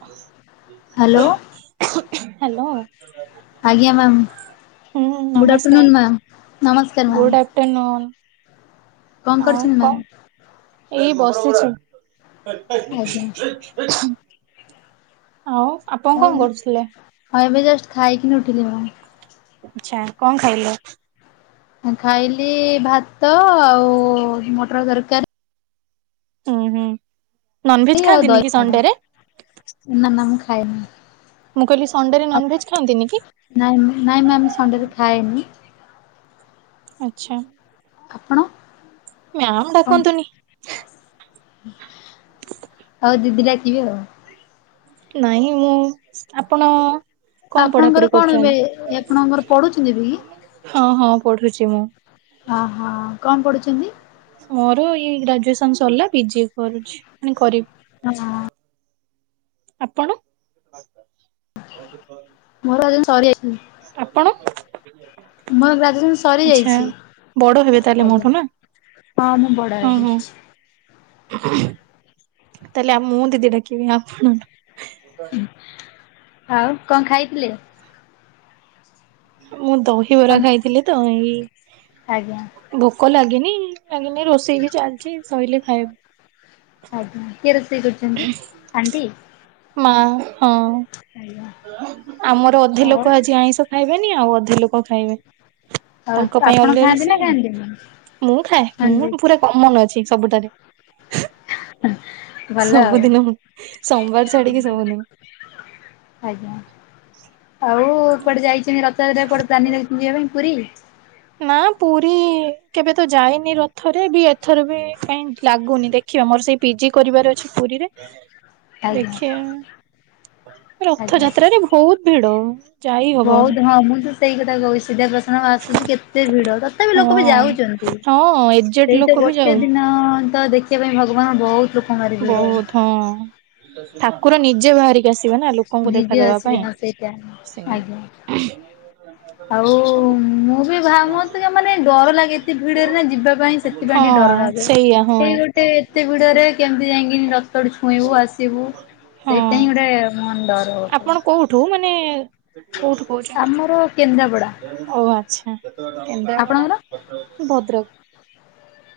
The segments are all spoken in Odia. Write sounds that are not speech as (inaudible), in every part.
ହଉ ହାଲୋ। ହାଲୋ। ଆଜ୍ଞା ମ୍ୟାମ୍ ହୁଁ ଗୁଡ଼୍ ଆଫ୍ଟରନୁନ୍ ମ୍ୟାମ୍ ନମସ୍କାର ନମସ୍କାର ମ୍ୟାମ୍। Good afternoon. କଣ ଆଉ କରୁଛନ୍ତି ମ୍ୟାମ୍ କଣ ଏଇ ବସିଛି। ଆଜ୍ଞା ଆଉ? ଆପଣ କଣ କରୁଥିଲେ? ହଁ ଏବେ ଜଷ୍ଟ ଖାଇକିନି ଉଠିଲି ମୁଁ। ଆଚ୍ଛା କଣ ଖାଇଲ? ଖାଇଲି ଭାତ ଆଉ ମଟର ତରକାରୀ। ହୁଁ ହୁଁ ନନଭେଜ ଆଉ ଖାଆନ୍ତିନି ଦହି କି ଆଜ୍ଞା। ସଣ୍ଡେ ରେ? ନା ନା ମୁଁ ଖାଏନି। ମୁଁ କହିଲି ସଣ୍ଡେରେ ନନଭେଜ୍ ଖାଆନ୍ତିି ନି କି? ନାଇଁ ନାଇଁ ମ୍ୟାମ ସଣ୍ଡେରେ ଖାଏନି। ଆଚ୍ଛା। ଆପଣ? ମ୍ୟାମ୍ କଣ ଡାକନ୍ତୁନି? ଆଉ ଦିଦି ଡାକିବି ଆଉ। ନାଇଁ ମୁଁ ଆପଣ କଣ ପଢାପଢି ଆପଣଙ୍କର କଣ କରୁଛନ୍ତି ଏବେ ଆପଣଙ୍କର ପଢୁଛନ୍ତି ବି? ହଁ ହଁ ପଢୁଛି ମୁଁ। ହଁ ହଁ କଣ ପଢ଼ୁଛନ୍ତି? ମୋର ଏଇ ଗ୍ରାଜୁଏସନ ସରିଲା ପିଜି କରୁଛି କରିବି। ହଁ। ଆପଣ? ମୋର ସରି ଯାଇଛି। ଆପଣ? ଗ୍ରାଜୁଏସନ୍ ଆଚ୍ଛା ସରିଯାଇଛି ବଡ ହେବେ ତାହେଲେ ଆଜ୍ଞା। ମୋଠୁ ନା? ହଁ ମୁଁ ବଡ ହଁ ହଁ। ହେଇଯାଇଛି। ତାହେଲେ ଆ ମୁଁ ଦିଦି ଡାକିବି ଆପଣ ଆଉ କଣ ଖାଇଥିଲେ? ମୁଁ ଦହିବରା କଣ ଖାଇଥିଲି ତ ଏଇ ଆଜ୍ଞା ଭୋକ ଲାଗିନି ଲାଗିନି ରୋଷେଇ ବି ଚାଲିଛି ଶଇଲେ ଖାଇବି। ଆଜ୍ଞା କିଏ ରୋଷେଇ କରୁଛନ୍ତି ଆଣ୍ଟି? ମା ହଁ। ଆଜ୍ଞା ଆମର ଅଧେ ଆଉ ଲୋକ ଆଜି ଆଇଁଷ ଖାଇବେନି ଆଉ ଅଧେ ଲୋକ ଖାଇବେ। ଆଉ ତାଙ୍କ ପାଇଁ ଆପଣ ଅଲଗା ର ଖାଆନ୍ତି ସେ ନା ଖାଆନ୍ତିନି? ମୁଁ ଖାଏ ମୁଁ ନନଭେଜ ପୁରା କମନ ଅଛି। ସବୁଠାରେ। ଭଲ ଆଉ ସବୁଦିନ ସୋମବାର ଛାଡିକି ସବୁଦିନ। ଆଜ୍ଞା। ଆଉ କୁଆଡେ ଯାଇଛନ୍ତି ରଥଯାତ୍ରା କୋଡେ ପାନ ପି ଯିବା ପାଇଁ ପୁରୀ? ନା ପୁରୀ କେବେ ତ ଯାଇନି ରଥରେ ବି ଏଥର ବି କାଇଁ ଲାଗୁନି ଦେ ଖିଆ ମୋର ସେଇ ପିଜି କରିବାର ଅଛି ପୁରୀରେ ଆଜ୍ଞା ଦେଖିବା ଆଜ୍ଞା। ରଥଯାତ୍ରାରେ ବହୁତ ଭିଡ ଯାଇ ବହୁତ ହବନି। ହଁ ମୁଁ ତ ସେ ସେଇ କଥା ସିଧା ପ୍ରସନ ଆସୁଛି କେତେ ଭିଡ ତଥାପି ହଁ। ଲୋକ ବି ଯାଉଛନ୍ତି। ହଁ ଏଜେଡ୍ ସେଇ ତ ଲୋକ ବି ଗୋଟେ ଯାଉ ଦିନ ତ ଦେଖିବା ପାଇଁ ଭଗବାନ ବହୁତ ଲୋକଙ୍କ ଭାରି ଭିଡ। ବହୁତ ହଁ ଠାକୁର ନିଜେ ବାହାରିକି ଆସୁ ଥିବେ ନା ଲୋକଙ୍କୁ ବିଜି ଦେଖାଦବା ଅଛି ପାଇଁ ହଁ ସେଇଟା ସେ ଆଜ୍ଞା। ଆଉ ମୁଁ ବି ଭାବତ ମାନେ ଡର ଲାଗେ ଏତ ଭିଡରେ ନା ଯିବା ପାଇଁ। ସେଥିପାଇଁ ହଁ ଟିକେ ଡର ଲାଗେ ସେଇଆ ହଁ ଏଇ ଗୋଟେ ଏତେ ଭିଡରେ କେମିତି ଯାଇକି ଟୁ ଛୁଇଁବୁ ଆସିବୁ ହଁ। ସେଇଟା ହିଁ ଗୋଟେ ମ ଡର ହ ଆପଣ କୋଉଠୁ ମାନେ କୋଉଠୁ କହୁଛନ୍ତି? ଆମର କେନ୍ଦ୍ରାପଡା ଓ ଆଚ୍ଛା କେନ୍ଦ୍ରାପଡା ଆପଣଙ୍କର? ମୁଁ ଭଦ୍ରକ।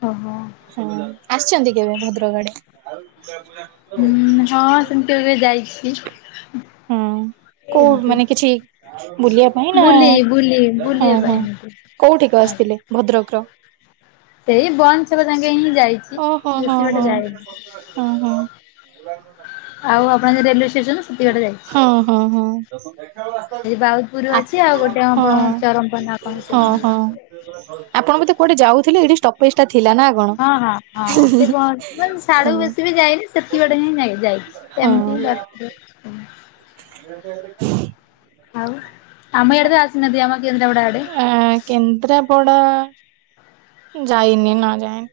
ଓହୋ। ହୁଁ ଆସିଛନ୍ତି କେବେ ଭଦ୍ରକ ଆଡେ? ହୁଁ ହଁ ସେମିତିବେ ଯାଇଛି। ହଁ କୋଉ ଏମତି। ମାନେ କିଛି ବୁଲିବା ପାଇଁ ନା? ବୁଲି ବୁଲି ହଁ ବୁଲିବା ପାଇଁ ହଁ। ଏମିତି କୋଉଠିିକ ଆଜ୍ଞା। ଆସିଥିଲେ ଭଦ୍ରକର? ସେଇ ବନ୍ଦ ଛକ ଯାଙ୍କେ ହିଁ ଯାଇଛି ହଁ ହଁ ହଁ ବେଶୀ ବାଟ ହଁ ଯାଏନି। ହଁ ଆଉ ଆପଣ ଯ ରେଲୱେ ଷ୍ଟେସନ ଏତିକି ବାଟ ଯାଇଛି ହଁ ହଁ ହଁ ହଁ ସେଠି ବାଉଦପୁର ଆ ଅଛି ଆଉ ଗୋଟେ ହଁ ଆପଣ ଚରମ୍ପନା ହଁ (unintelligible) ହଁ ଆପଣ ବଧେ କୁଆଡେ ଯାଉଥିଲେ ଏଠି ଷ୍ଟପେ ହଁ ହଁ ହଁ ସେ କହନ୍ତି ସାଢଡୁକୁ ହଁ ବେଶୀ ବି ଯାଇନି ସେତି ବାଟ ହିଁ ଯାଇଛି। ହଁ ସେମିତି (unintelligible) (unintelligible) ଆଉ ଆମେ ଇଆଡେ ତ ଆସିନହାନ୍ତି ଆମ କେନ୍ଦ୍ରାପଡ଼ା ଆଡେ। କେନ୍ଦ୍ରାପଡ଼ା ଯାଇନି ନା ଯାଇନି।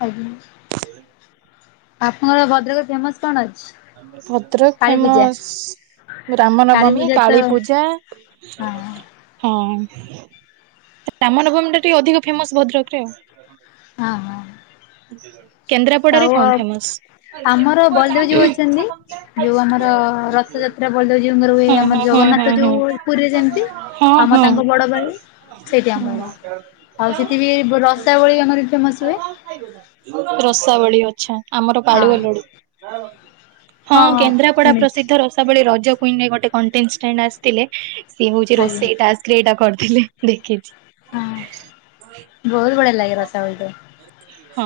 ଆଜ୍ଞା। (unintelligible) ଆପଣଙ୍କର ଭଦ୍ରକ ରେ ଫେମସ କଣ ଅଛି? ଭଦ୍ରକ କାଳୀ ପୂଜା ଫେମସ ରାମ କାଳୀ ନବମୀ, ପୂଜା ତ କାଳୀ ହଁ ପୂଜା ହଁ ରାମନବମୀ ଟା ଟିକେ ଅଧିକ ଫେମସ ଭଦ୍ରକ ରେ ଆଉ। ହଁ ହଁ। (unintelligible) କେନ୍ଦ୍ରାପଡାରେ ଆଉ କଣ ଫେମସ? ଆମର ବଳଦେବ ଜୀଉ ଅଛନ୍ତି ବଳଦେବଜୀଉଙ୍କର ହୁଏ ଆମର ଜଗନ୍ନାଥ ଯୋଉ ପୁରୀରେ ଯେମିତି ଆମ ତାଙ୍କ ବଡ ଭାଇ ସେଇଠି (inaudible) ହୁଁ ଆମର ନମସ୍କାର। ଆଉ ସେଠି ବି ବ୍ -ରସାବଳି ଆମର ଫେମସ ହୁଏ। ରସାବଳି ଅଛା ଆମର ହଁ ପାଲୁଆ ଲଡୁ। ହଁ କେନ୍ଦ୍ରାପଡା ପ୍ରସିଦ୍ଧ ର ସେତେବେଳେ ରଜ କୁଇନରେ ଗୋଟେ କଣ୍ଟେଷ୍ଟାଣ୍ଟ ଆସିଥିଲେ ସିଏ ହଉଛି ଆଜ୍ଞା ରୋଷେଇଟାସ୍କ ରେ ଏଟା କରିଥିଲେ ମୁଁ ଦେଖିଛି। ହଁ ବହୁତ ବଢିୟା ଲାଗେ ରାସାବଳୀ ଟ। ହଁ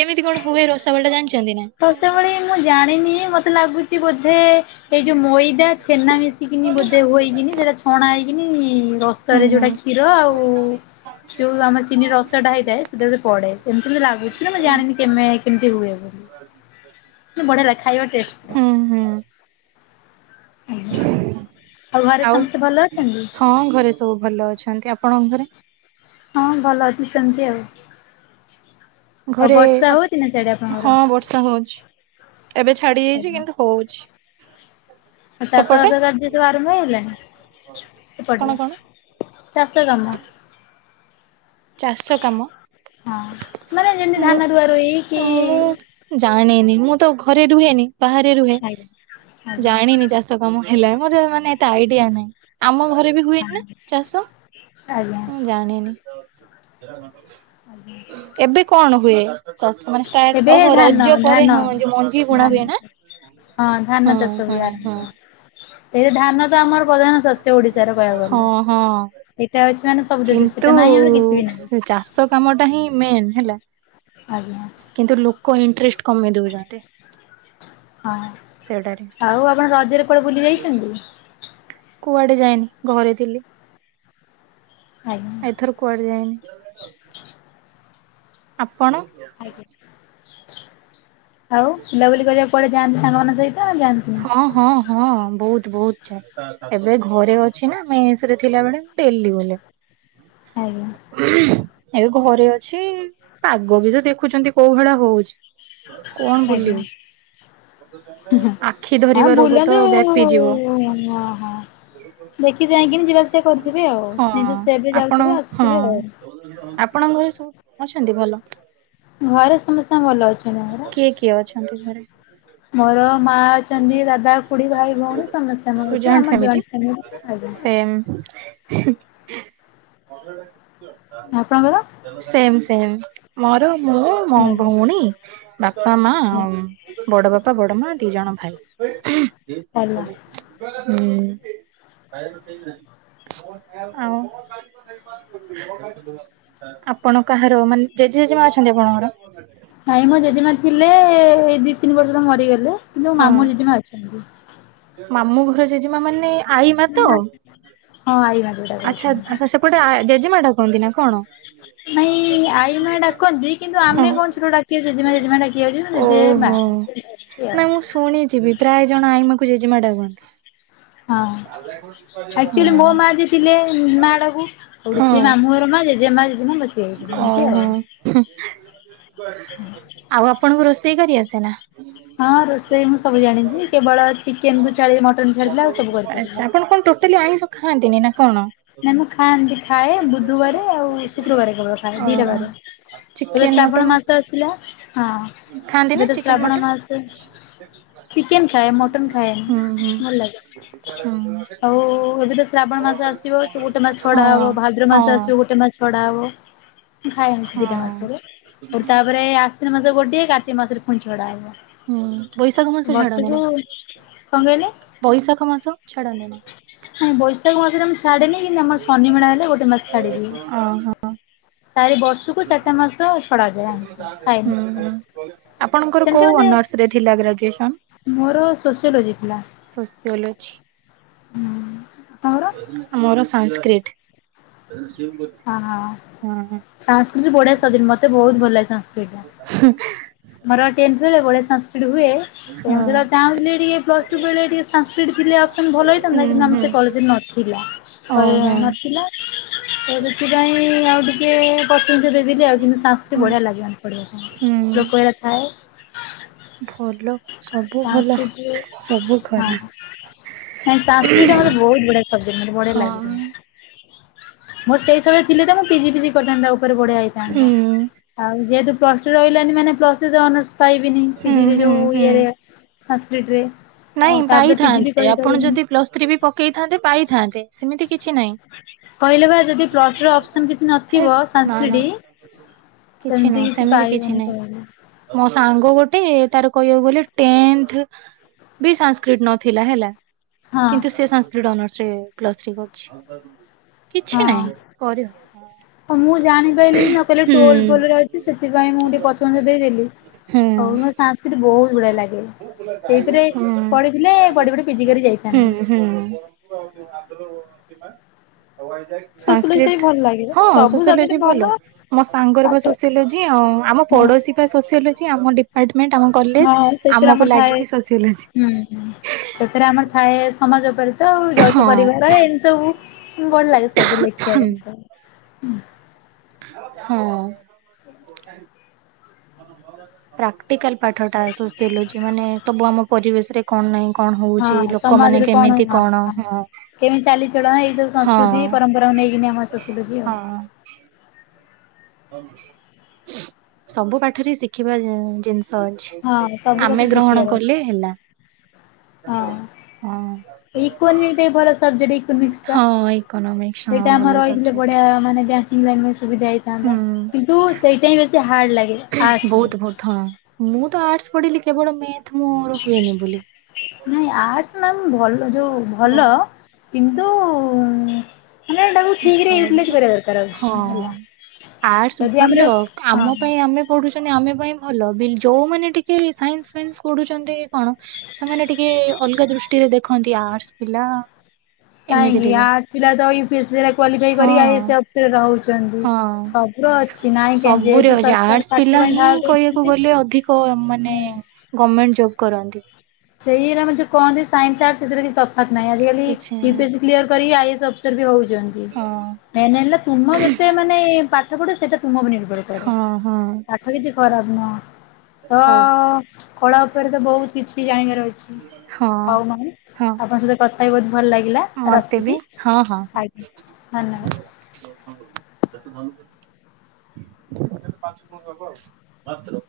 କେମିତି କଣ ହୁଏ ରାସାବଳୀ ଟା ଜାଣିଛନ୍ତି ନା? ରାସାବଳୀ ମୁଁ ଜାଣିନି ମତେ ଲାଗୁଛି ବୋଧେ- ଏଇ ଯୋଉ ମଇ ଦା ଛେନା ମିଶିକିନି ବୋଧେଇକିନି ସେଟା ଛଣା ହେଇକି ହୁଁ ରସରେ ହୁଁ ଯୋଉଟା କ୍ଷୀର ଆଉ ଯୋଉ ଆମର ଚିନି ରସଟା ହେଇଥାଏ ସେଟା ପଡେ ସେମିତି କେମତି ଲାଗୁଛି ନା ମୁଁ ଜାଣିନି କେ କେମିତି ହୁଏବ। ବଢିଆ ଲା ଖାଇବା ଟେଷ୍ଟ ଟା। ହୁଁ ହୁଁ ଆଜ୍ଞା। ଘରେ ଆଉ ସମସ୍ତେ ଭଲ ଅଛନ୍ତି? ହଁ ଘରେ ସବୁ ଭଲ ଅଛନ୍ତି। ଆପଣଙ୍କ ଘରେ? ହଁ ଭଲ ଅଛି ସେମିତି ଆଉ ଆଉ ଘରେ ବର୍ଷା ହଉଛି ନା ସେଆଡେ ଆପଣଙ୍କର? ହଁ ବର୍ଷା ହଉଛି ଏବେ ଛାଡି ଯାଇଛି ଆଜ୍ଞା। କିନ୍ତୁ ହଉଛି। ଆଉ ଚାଷ ସେପଟେ ବାସ କାର୍ଯ୍ୟ ସବୁ ଆରମ୍ଭ ହେଇ ହେଲାଣି କଣ ସେପଟରେ? କଣ ଚାଷ କାମ? ଚାଷ କାମ ହଁ ମାନେ ଯେମିତି ମୁଁ ଧାନ ରୁଆ ରୋଇ କି ମୁଁ ଜାଣିନି ମୁଁ ତ ଘରେ ରୁହେନି ବାହାରେ ରୁହେ ଆଜ୍ଞା। ଆଜ୍ଞା ଜାଣିନି ଚାଷ ହେଲା ମୋର ମେ ଏତେ ଆଇଡିଆ ନଁ ଆମ ଘରେ ବି ହୁଏନି ନା ଚାଷ ଆଜ୍ଞା ମୁଁ ଜାଣିନି। ଆଜ୍ଞା (inaudible) ଏବେ କଣ ହୁଏ ଚାଷ ମାନେ ଷ୍ଟାର୍ଟ ଏବେ ଓହୋ ଧାନ ରଜ ପରେ ଧାନ ହଁ ଯୋଉ ମଞ୍ଜି ବୁଣା ଧାନ। ହୁଏ ନା? ହଁ ଧାନ ଚାଷ ହଁ ବି ହଁ ଆରମ୍ଭ ଏ ଧାନ ତ ଆମର ପ୍ରଧାନ ଶସ୍ୟ ଓଡିଶାର କହିଆକୁ ଗଲେ। ହଁ ହଁ। ଏଇଟା ଅଛି ମାନେ ସବୁ ଦେ ସେଇଟା ନାହିଁ ଆମର କିଛି ବି ନାହିଁ। ଶ୍ କାମଟା ହିଁ ମେନ୍ ହେଲା। ଆଜ୍ଞା। କିନ୍ତୁ ଲୋକ ଇଣ୍ଟରେଷ୍ଟ କମେଇ ଦଉଛନ୍ତି। ହଁ ସେଇଟାରେ। ଆଉ ଆପଣ ରଜରେ କୁଆଡେ ବୁଲି ଯାଇଛନ୍ତି? କୁଆଡେ ଯାଇନି ଘରେ ଥିଲି। ଆଜ୍ଞା। ଏଥର କୁଆଡେ ଯାଇନି। ଆପଣ? ଆଉ ବୁଲାବୁଲି କରିବାକୁ କୁଆଡେ ଯାଆନ୍ତି ସାଙ୍ଗମାନଙ୍କ ସହିତ ନା ଯାଆନ୍ତିନି? ହଁ ହଁ ହଁ ବହୁତ ବହୁତ ଯାଏ। ଏବେ ଘରେ ଅଛି ନା ମେସ ରେ ଥିଲାବେଳେ ମୁଁ ଡେଲି ବୁଲେ। ଆଜ୍ଞା। ଏବେ ଘରେ ଅଛି, ପାଗ ବି ତ ଦେଖୁଛନ୍ତି କୋଉ ଭଲ ହଉଛି। କଣ ବୁଲିବୁ ଆଜ୍ଞା। ଆଖି ଧରିବା ଆଁ ରୋଗ ତ ବୁଲନ୍ତୁ ବ୍ୟାପିଯିବ। ହ। ଦେଖି ଚାହିଁକିନି ଯିବା ଆସିବା କରୁଥିବେ ଆଉ ହଁ ନିଜ ସେଫ ରେ ଆପଣ ଯାଉଥିବେ ହଁ ଆସୁଥିବେ ଆଉ। ଆପଣଙ୍କ ଘରେ ସବୁ ଅଛନ୍ତି ଭଲ? ଘରେ ସମସ୍ତେ ଭଲ ଅଛ କିଏ କିଏ ଅଛନ୍ତି ଘରେ? ମୋର ମା ଛନ୍ତି ଦାଦା, ଖୁଡ଼ୀ, ଭାଇ, ଭଉଣୀ ସମସ୍ତେ ଆମେ ସବୁ ଅଛୁ ଆମର ଫ୍ୟାମିଲି ଜଏଣ୍ଟ ଫ୍ୟାମିଲି ସେମ୍। (unintelligible) ଆପଣଙ୍କର? ସେମ ସେମ ମୋର ମୁଁ ମୋ ଆଜ୍ଞା ଭଉଣୀ, ବାପା, ମା, ଆଉ ବଡ ବାପା, ବଡ ମା, ଦି ଜଣ ଭାଇ। ଭଲ। ହୁଁ, ଆଉ ଆପଣ କାହାର ମାନେ ଜେଜେ ଜେଜେମା ଅଛନ୍ତି ଆପଣଙ୍କର? ନାଇଁ ମୋ ଜେଜେମା ଥିଲେ ଏଇ ଦି ତିନି ବର୍ଷର ମରିଗଲେ କିନ୍ତୁ ମୋ ହଁ ମାମୁଁ ଜେଜେମା ଅଛନ୍ତି। ମାମୁଁ ଘର ଜେଜେମା ମାନେ ଆଈ ମା ତ? ହଁ ଆଇମା। ଆଚ୍ଛା ଆଛା ସେପଟେ ଜେଜେମା ଡାକନ୍ତି ନା କଣ? ନାଇଁ ଆଈ ମା ଡାକନ୍ତି କିନ୍ତୁ ହଁ। ଆମେ କଣଛୁ ଡାକି ଜେଜେମା ଜେଜେମା ଡାକି ଆଉଛେ ଜେଜେମା। ଓହୋ (unintelligible) ନା ମୁଁ ଶୁଣିଚି ବି ପ୍ରାୟ ଜଣ ଆଈମାକୁ ଜେଜେମା ଡାକନ୍ତି। ହଁ ଆକଚୁଆଲି ମୋ ମା ଯେ ଥିଲେ ମା ଡାକୁ ଆଉ ସିଏ ହଁ ମାମୁଁର ମା ଜେଜେ ମା ଜେଜି ମୁଁ ବସି ହେଇଛି ଏମିତି ଓହୋ ଆଉ। ହୁଁ, ଆଉ ଆପଣଙ୍କୁ ରୋଷେଇ କରି ଆସେ ନା? ହଁ ରୋଷେଇ ମୁଁ ସବୁ ଜାଣିଛି କେବଳ ଚିକେନ କୁ ଛାଡି ମଟନ ଛାଡି ଦେଲେ ଆଉ ସବୁ ଆଚ୍ଛା କରିପାରିବି। ଆପଣ କଣ ଟୋଟାଲି ଆଇଁଷ ଖାଆନ୍ତିନି ନା? କଣ? ନାଇ ମୁଁ ଖାଆନ୍ତି ଖାଏ ବୁଧବାର ଆଉ ଶୁକ୍ରବାର କେବଳ ଖାଏ ଦି ଟା ଓହୋ ବାର। ଏବେ ଚିକେନ ମଟନ ଶ୍ରାବଣ ମାସ ଆସିଲା, ହଁ। ଖାଆନ୍ତି ନା ଗୋଟେ ଚିକେନ ଶ୍ରାବଣ ମଟନ? ମାସ ଚିକେନ ଖାଏ ମଟନ ଖାଏନି ହୁଁ ହୁଁ ହୁଁ ଭଲ ଲାଗେ ଆଉ ଏବେ ତ ଶ୍ରାବଣ ମାସ ଆସିବ ତ ଗୋଟେ ମାସ ହଁ ଛଡା ହବ, ଭାଦ୍ରବ ମାସ ହଁ ଆସିବ ଗୋଟେ ମାସ ଛଡା ହବ। ମୁଁ ଖାଏନି ହଁ ଦିଟା ମାସରେ। ହେଟୁ ତାପରେ ଆଶ୍ଵିନ ମାସ ଗୋଟେ କାର୍ତିକ ମାସରେ ପୁଣି ଛଡା ହବ। ହୁଁ ବୈଶାଖ ମାସ ଛାଡନ୍ତି ନା ବର୍ଷକୁ, କଣ କହିଲେ? ବୈଶାଖ ମାସ ଛାଡ଼ନ୍ତିିନି? ହଁ ବୈଶାଖ ମାସରେ ମୁଁ ଛାଡେନି କିନ୍ତୁ ଆମର ଶନି ମେଳା ହେଲେ ଗୋଟେ ମାସ ଛାଡିଦିଏ। ଓହୋ ହୁଁ ସାଇ ବସ। ହୁଁ ଖାଏନି ଟୋଟାଲ। ଆପଣଙ୍କର ସେମିତି କୋଉଁ ମତେ ଅନର୍ସ? ଥିଲା ଗ୍ରାଜୁଏସନ୍ ମୋର ସୋସିଓଲୋଜି ଥିଲା। (unintelligible) ଅଛି। ହୁଁ। ମୋର ସାଂକ୍ରିଟ। ହଁ ସାସ୍କ୍ରିଟି ବଢ଼ିଆ ସବଜେକଟ ମତେ ବହୁତ ଭଲ ଲାଗେ ସାସ୍କ୍ରିଟ। (inaudible) ମୋର ଟେନ୍ଥେ ବେଳେ ବଢ଼ିଆ ସାସ୍କ୍ରିଟି ହୁଏ। ସେଇ ହଁ ଅନୁସାରେ ସାସ୍କିଟ ଟିକେ ପ୍ଲସ ଟୁ ବେଳେ ଟିକେ ସାସ୍କିଟ ଥିଲେ ଅପସନ ଭଲ ହୁଁ ହେଇଥାନ୍ତା କିନ୍ତୁ ଆମେ ହୁଁ ସେ କଲେଜରେ ନଥିଲା। ହେଲେ ଓହୋ ନଥିଲା ତ ସେଥିପାଇଁ ଆଉ ଟିକେ ଅପସନ ଦେଇଦେଲି ଆଉ କିନ୍ତୁ ସାସ୍କ୍ରିଟି ହୁଁ ବଢ଼ିଆ ଲାଗେ ପଡ଼ିବା ପାଇଁ ହୁଁ। ଶ୍ଳୋକ ହେରିକା ଥାଏ। ଭଲ ସବୁ ଭଲ ସାଂସ୍କ୍ରିଟରେ ସବୁ ଖରାପ ସାଂସ୍କୃଟି ମତେ ବହୁତ ବଢିଆ ସବଜେକ୍ଟ ମତେ ବଢିଆ ହଁ ଲାଗେ। ମୋ ସେଇ ସମୟ ରେ ଥିଲେ ତ ମୁଁ ପିଜି ଫିଜି କରିଥାନ୍ତି ତା ଉପରେ ବଢ଼ିଆ ହେଇଥାନ୍ତା। ହୁଁ। ଆଉ ଯେହେତୁ ପ୍ଲସ ଟୁ ରହିଲାନି ମାନେ ପ୍ଲସ ଥ୍ରୀ ଅନର୍ସ ପାଇବିନି ହୁଁ ପିଜିରେ ହୁଁ ଯୋଉଁ ହୁଁ ଇଏରେ ସାସ୍କିଟ୍ ରେ ନାଇଁ ପାଇଥାନ୍ତେ ଆପଣ ଯଦି ପ୍ଲସ୍ ଥ୍ରୀ ବି ପକେଇଥାନ୍ତେ ପାଇଥାନ୍ତେ ସେମିତି କିଛି ନାଇଁ। କହିଲେ ବା ଯଦି ପ୍ଲସ ଟୁ ରେ ଅପସନ କିଛି ହେସ୍ ନଥିବ ନା ନା ସାସ୍କ୍ରିଟି ସେମିତି କିଛି ପାଇବନି କହିଲେ। ମୋ ସାଙ୍ଗ ଗୋଟେ ତାର କହିବାକୁ ଗଲେ ଟେନ୍ଥେ ବି ସାସ୍କ୍ରିଟି ନଥିଲା ହେଲା ହଁ କିନ୍ତୁ ସେ ସା ଟି ଅନର୍ଷ ରେ ପ୍ଲସ ଥ୍ରି କରୁଚି କିଛି ହଁ। ନାଇଁ କରି ହଁ ମୁଁ ଜାଣିପାରିଲିନି ନା କହିଲେ ଟୋଲ ଫୋଲ ଅଛି ସେଥିପାଇଁ ମୁଁ ଟିକେ ପଛ ଘୁଞ୍ଚା ଦେଇଦେଲି। ହଉ ମୋ ସାସ୍କିଟି ବହୁତ ବଢିଆ ଲାଗେ ସେଇଥିରେ ହୁଁ। ପଢ଼ିଥିଲେ ପଢ଼ି ପଢ଼ି ପିଜି କରି ଯାଇଥାନ୍ତି। ଉଁ ହୁଁ ସୋସିଓଲୋଜି ଟା ବି ସାସ୍କ୍ରିଟ ଭଲ ଲାଗେ ହଁ ସବୁ ସବଜେକ୍ଟ ସୋସିଓଲୋଜି ଭଲ। ମୋ ସାଙ୍ଗର ବା ପାଠ ସୋସିଓଲୋଜି ଆଉ ଆମ ହଁ ପଡୋଶୀ ବା ସୋସିଓଲୋଜି ଆମ ଡିପାର୍ଟମେଣ୍ଟ ଆମ କଲେଜ ହଁ ସେଥିରେ ଆମର ଆମକୁ ଥାଏ ଲାଗିକି ସୋସିଓଲୋଜି। ହୁଁ ସେଥିରେ ଆମର ଥାଏ ସମାଜ ଉପରେ ତ ହଁ ଯୌଥ ପରିବାର ଏମିତି ସବୁ ଭଲ ଲାଗେ ସବୁ ଲେଖିବା ପାଇଁ ସବୁ ହୁଁ ପ୍ରାକ୍ଟିକାଲ ପାଠ ଟା ସୋସିଓଲୋଜି ମାନେ ସବୁ ଆମ ପରିବେଶ ରେ କଣ ନାଇଁ କଣ ହଉଚି ହଁ ଲୋକମାନେ ସମାଜରେ କେମିତି ହଁ କଣ ହଁ। କେମିତି ଚାଲିଚଳନା ଏଇ ସବୁ ହଁ ସଂସ୍କୃତି ପରମ୍ପରାକୁ ନେଇକିନି ଆମ ସୋସିଓଲୋଜି। ହଁ। ସବୁ ପାଠରେ ଶିଖିବା ଇଂ ଜିନିଷ ଅଛି। ହଁ ସବୁ କଥା ଆମେ ଗ୍ରହଣ ଶିଖିବାର ଅଛି କଲେ ହେଲା। ହଁ ଇକୁନିଟି ଭରସ (unintelligible) ହଁ ଇକୋନୋମିକ୍ସ ହଁ ସେଇଟା ଆମର ଭଲ ରହିଥିଲେ ସବଜେକ୍ଟ। ବଢ଼ିଆ ମାନେ ଅନଲାଇନ ପାଇଁ ସୁବିଧା ହେଇଥାନ୍ତା। ହୁଁ କିନ୍ତୁ ସେଇଟା ହିଁ ବେଶୀ ହାର୍ଡ଼ ଲାଗେ। ଆର୍ଟସ ବହୁତ ରେ। ବଧ। ମୁଁ ତ ଆର୍ଟସ୍ ପଢିଲି କେବଳ ମେଥ୍ ମୋର ହୁଏନି ବୋଲି। ନାଇଁ ଆର୍ଟସ ନାଇ ଭ ଯୋଉଁ ଭଲ ବ- କିନ୍ତୁ ମାନେ ଏଟାକୁ ଠିକରେ ୟୁଟିଲାଇଜ୍ ଭଲ କରିବା ଦରକାର ଅଛି ହେଲା। ଆର୍ଟସ୍ ଯଦି ଆମର ଭଲ ଆମ ହଁ ପାଇଁ ଆମେ ପଢୁଛନ୍ତି ଆମେ ପାଇଁ ଭଲ ଯୋଉଁମାନେ ଟିକେ ସାଇନ୍ସ ଫାଇନ୍ସ ପଢୁଛନ୍ତି କଣ ସେମାନେ ଟିକେ ଅଲଗା ଦୃଷ୍ଟିରେ ଦେଖନ୍ତି ଆଟର୍ସ ପିଲା। ଏମିତି କାହିଁକି ଟିକେ ଆର୍ଟ୍ସ ପିଲା ତ ୟୁ ପି ଏସ୍ ସରେ କ୍ୱାଲିଫାଇ ହଁ କରି ଆଇଏଏସ୍ ଅଫ ସିରେ ରହୁଛନ୍ତି ହଁ। ସବୁର ଅଛି ନାଇଁ କି, ସବୁରେ ଯେହେତୁ ଅଛି ସରକାର ପାଠ ପାଇଁ ବାହାର କରୁଛନ୍ତି। କ ମାନେ, ହୁଁ। ଗମେଣ୍ଟ ଜବ କରନ୍ତି। ସେଇରା ଏମତି କହନ୍ତି ସାଇନ୍ସ ଆର୍ଟ୍ସ ସେଥିରେ କିଛି ତଫାତ ନହିଁ ଆଜିକାଲି କିଛି ୟୁିପିଏସି କ୍ଲିୟର କରି ଆଇଏସ ଅଫିସ ଫିରଭି ହଉଚନ୍ତି, ହଁ ମେନ ହେଲା ତୁମ କେତେ ମାନେ ପାଠ ପଢ଼ିବ ସେଇଟା ତୁମ ଉପରେ ନିର୍ଭର ହଁ ହଁ ପାଠ କିଛି ଖରାପ ନୁହଁ, ତ ହଉ କଳା ଉପରେ ତ ବହୁତ କିଛି ଜାଣିବାର ଅଛି, ହଁ ହଉ ମାମ ହଁ ଆପଣଙ୍କ ସହିତ କଥା ହେଇକି ବହୁତ ଭଲ ଲାଗିଲା। ମତେ ବି ରଖୁଛି ହଁ ହଁ ଆଜ୍ଞା ଧନ୍ୟବାଦ। ହଁ (unintelligible) (unintelligible)